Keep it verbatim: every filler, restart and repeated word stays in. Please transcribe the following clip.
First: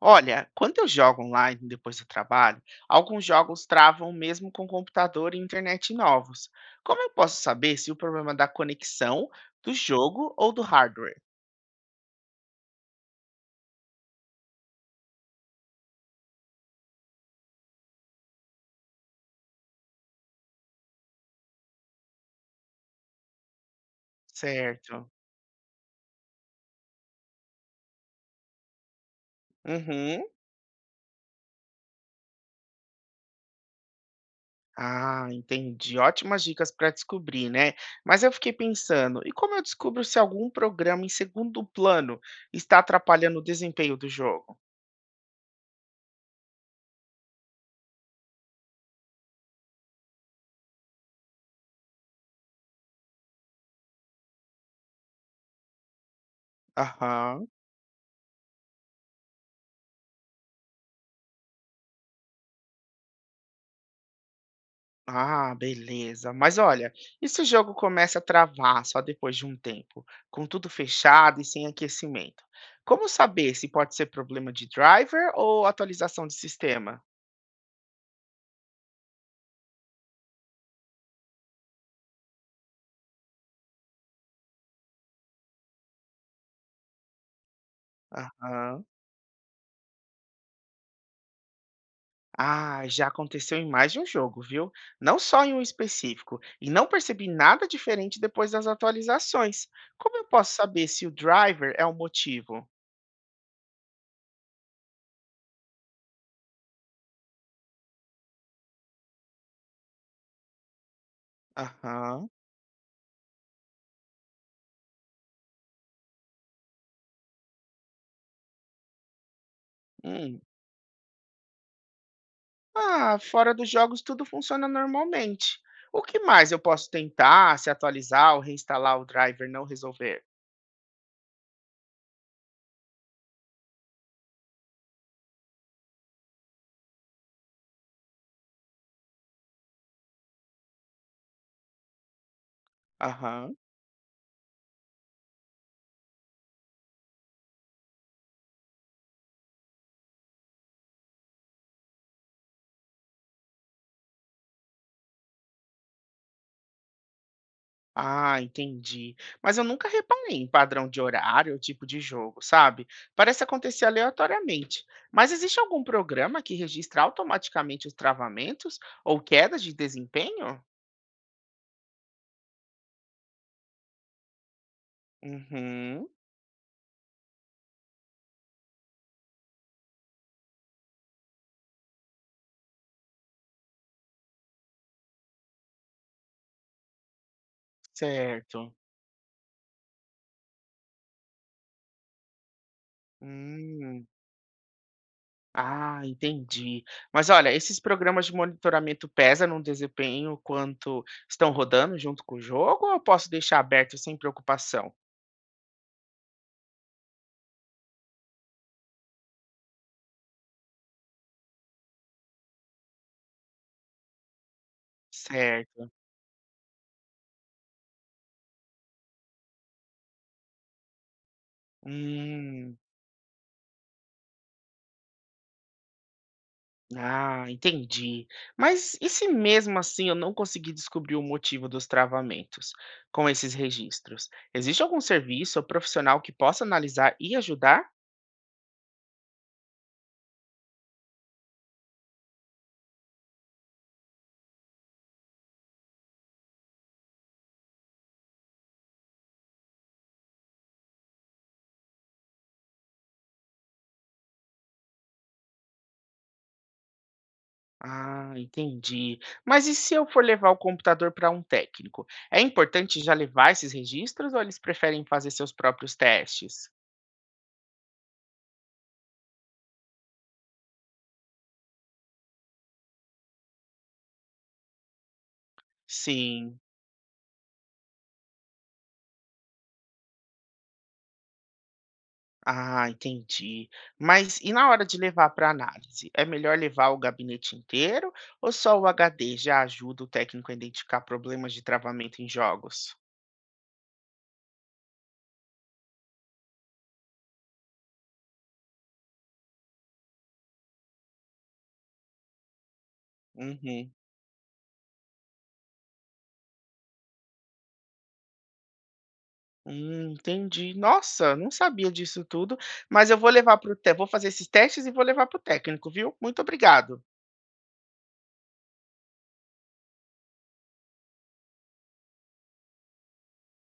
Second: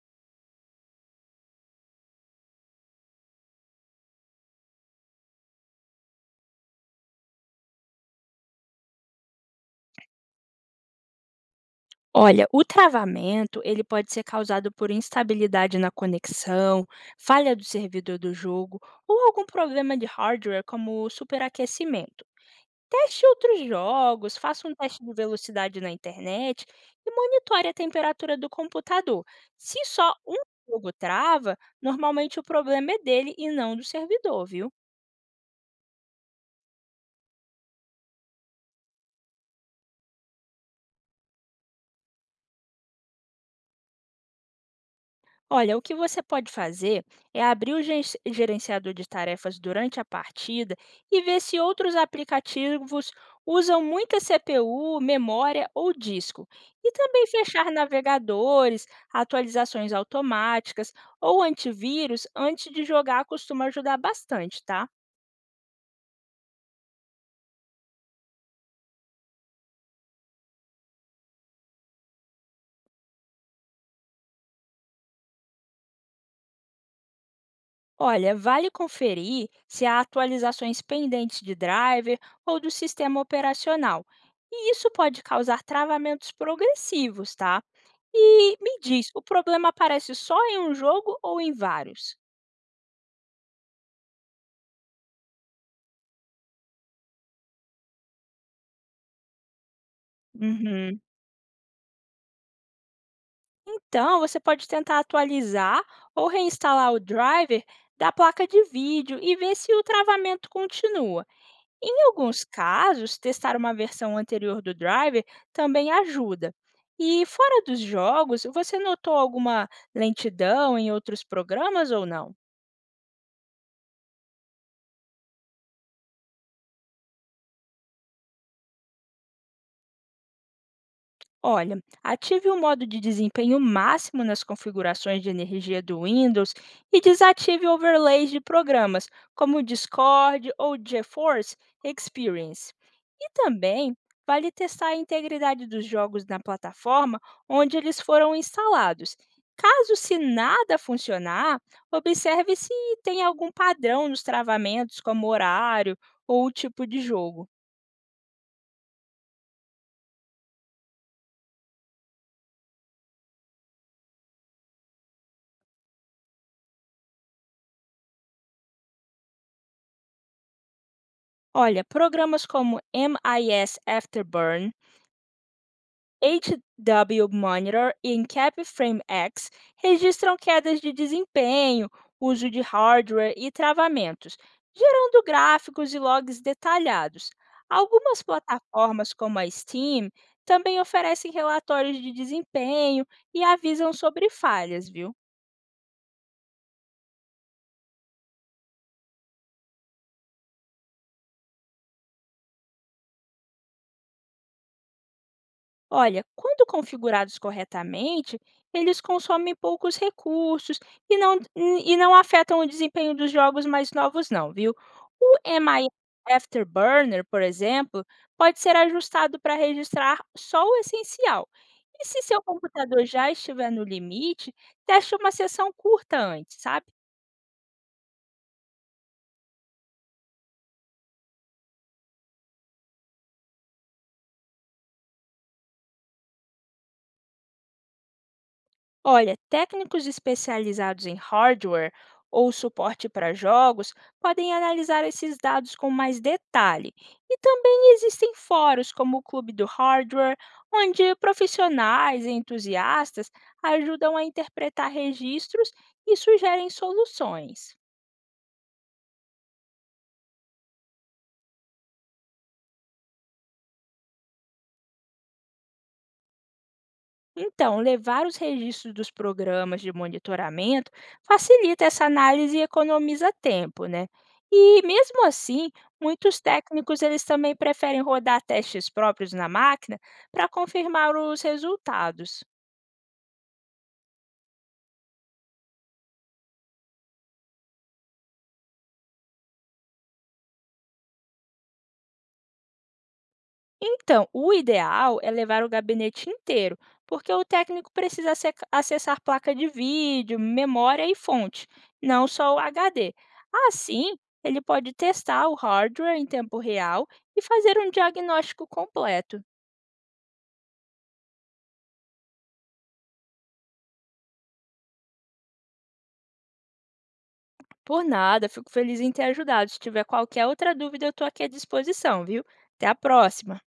Olha, quando eu jogo online depois do trabalho, alguns jogos travam mesmo com computador e internet novos. Como eu posso saber se o problema é da conexão, do jogo ou do hardware? Olha, o travamento, ele pode ser causado por instabilidade na conexão, falha do servidor do jogo ou algum problema de hardware como o superaquecimento. Teste outros jogos, faça um teste Certo. de velocidade na internet e monitore a temperatura do computador. Se só Uhum. um jogo trava, normalmente o problema é dele e não do servidor, viu? Ah, entendi. Ótimas dicas para descobrir, né? Mas eu fiquei pensando, e como eu descubro se algum programa em segundo plano está atrapalhando o desempenho do jogo? Olha, o que você pode fazer é abrir o gen- gerenciador de tarefas durante a partida e ver se outros aplicativos usam muita C P U, memória ou disco. E também Aham. fechar navegadores, atualizações automáticas ou antivírus antes de jogar costuma ajudar bastante, tá? Ah, beleza. Mas olha, e se o jogo começa a travar só depois de um tempo, com tudo fechado e sem aquecimento? Como saber se pode ser problema de driver ou atualização de sistema? Olha, vale conferir se há atualizações pendentes de driver ou do sistema operacional. E isso pode causar travamentos progressivos, tá? E me Aham. diz, o problema aparece só em um jogo ou em vários? Ah, já aconteceu em mais de um jogo, viu? Não só em um específico. E não percebi nada diferente depois das atualizações. Como eu posso saber Uhum. se o driver é o motivo? Então, você pode tentar atualizar ou reinstalar o driver da placa de vídeo e ver se o travamento continua. Em Aham. alguns casos, testar uma versão anterior do driver também ajuda. E fora dos jogos, você notou alguma Hum. lentidão em outros programas ou não? Ah, fora dos jogos tudo funciona normalmente. O que mais eu posso tentar, se atualizar ou reinstalar o driver não resolver? Olha, ative o modo de desempenho máximo nas configurações de energia do Windows e desative overlays de programas como o Discord ou o GeForce Experience. E Aham. também vale testar a integridade dos jogos na plataforma onde eles foram instalados. Caso se nada funcionar, observe se tem algum padrão nos travamentos, como horário ou o tipo de jogo. Ah, entendi. Mas eu nunca reparei em padrão de horário ou tipo de jogo, sabe? Parece acontecer aleatoriamente. Mas existe algum programa que registra automaticamente os travamentos ou quedas de desempenho? Olha, programas como M I S Afterburn, Uhum, H W Monitor e Encap Frame X registram quedas de desempenho, uso de hardware e travamentos, gerando gráficos e logs detalhados. Algumas certo. plataformas, como a Steam, também oferecem relatórios de desempenho e avisam Hum. sobre falhas, viu? Ah, entendi. Mas olha, esses programas de monitoramento pesam no desempenho quanto estão rodando junto com o jogo, ou eu posso deixar aberto sem preocupação? Olha, quando configurados corretamente, eles consomem poucos recursos e não, e não afetam o desempenho dos jogos mais novos, não, viu? O M I Certo. Afterburner, por exemplo, pode ser ajustado para registrar só o essencial. E se seu Hum, computador já estiver no limite, teste uma sessão curta antes, sabe? ah, entendi. Mas e se mesmo assim eu não conseguir descobrir o motivo dos travamentos com esses registros? Existe algum serviço ou profissional que possa analisar e ajudar? Olha, técnicos especializados em hardware ou suporte para jogos podem analisar esses dados com mais detalhe. E também existem fóruns como o Clube do Hardware, onde profissionais e entusiastas ajudam a interpretar registros e sugerem soluções. Ah, entendi. Mas e se eu for levar o computador para um técnico? É importante já levar esses registros ou eles preferem fazer seus próprios testes? Então, levar os registros dos programas de monitoramento facilita essa análise e economiza tempo, né? E mesmo assim, muitos Sim. técnicos eles também preferem rodar testes próprios na máquina para confirmar os resultados. Ah, entendi. Mas e na hora de levar para análise? É melhor levar o gabinete inteiro ou só o H D já ajuda o técnico a identificar problemas de travamento em jogos? Então, o ideal é levar o gabinete inteiro, porque o técnico precisa ace- acessar placa de vídeo, memória e fonte, não só o H D. Uhum. Assim, ele pode testar o hardware em tempo real e fazer um diagnóstico completo. Hum, entendi. Nossa, não sabia disso tudo, mas eu vou levar para o, te, vou fazer esses testes e vou levar para o técnico, viu? Muito obrigado. Por nada, fico feliz em ter ajudado. Se tiver qualquer outra dúvida, eu estou aqui à disposição, viu? Até a próxima!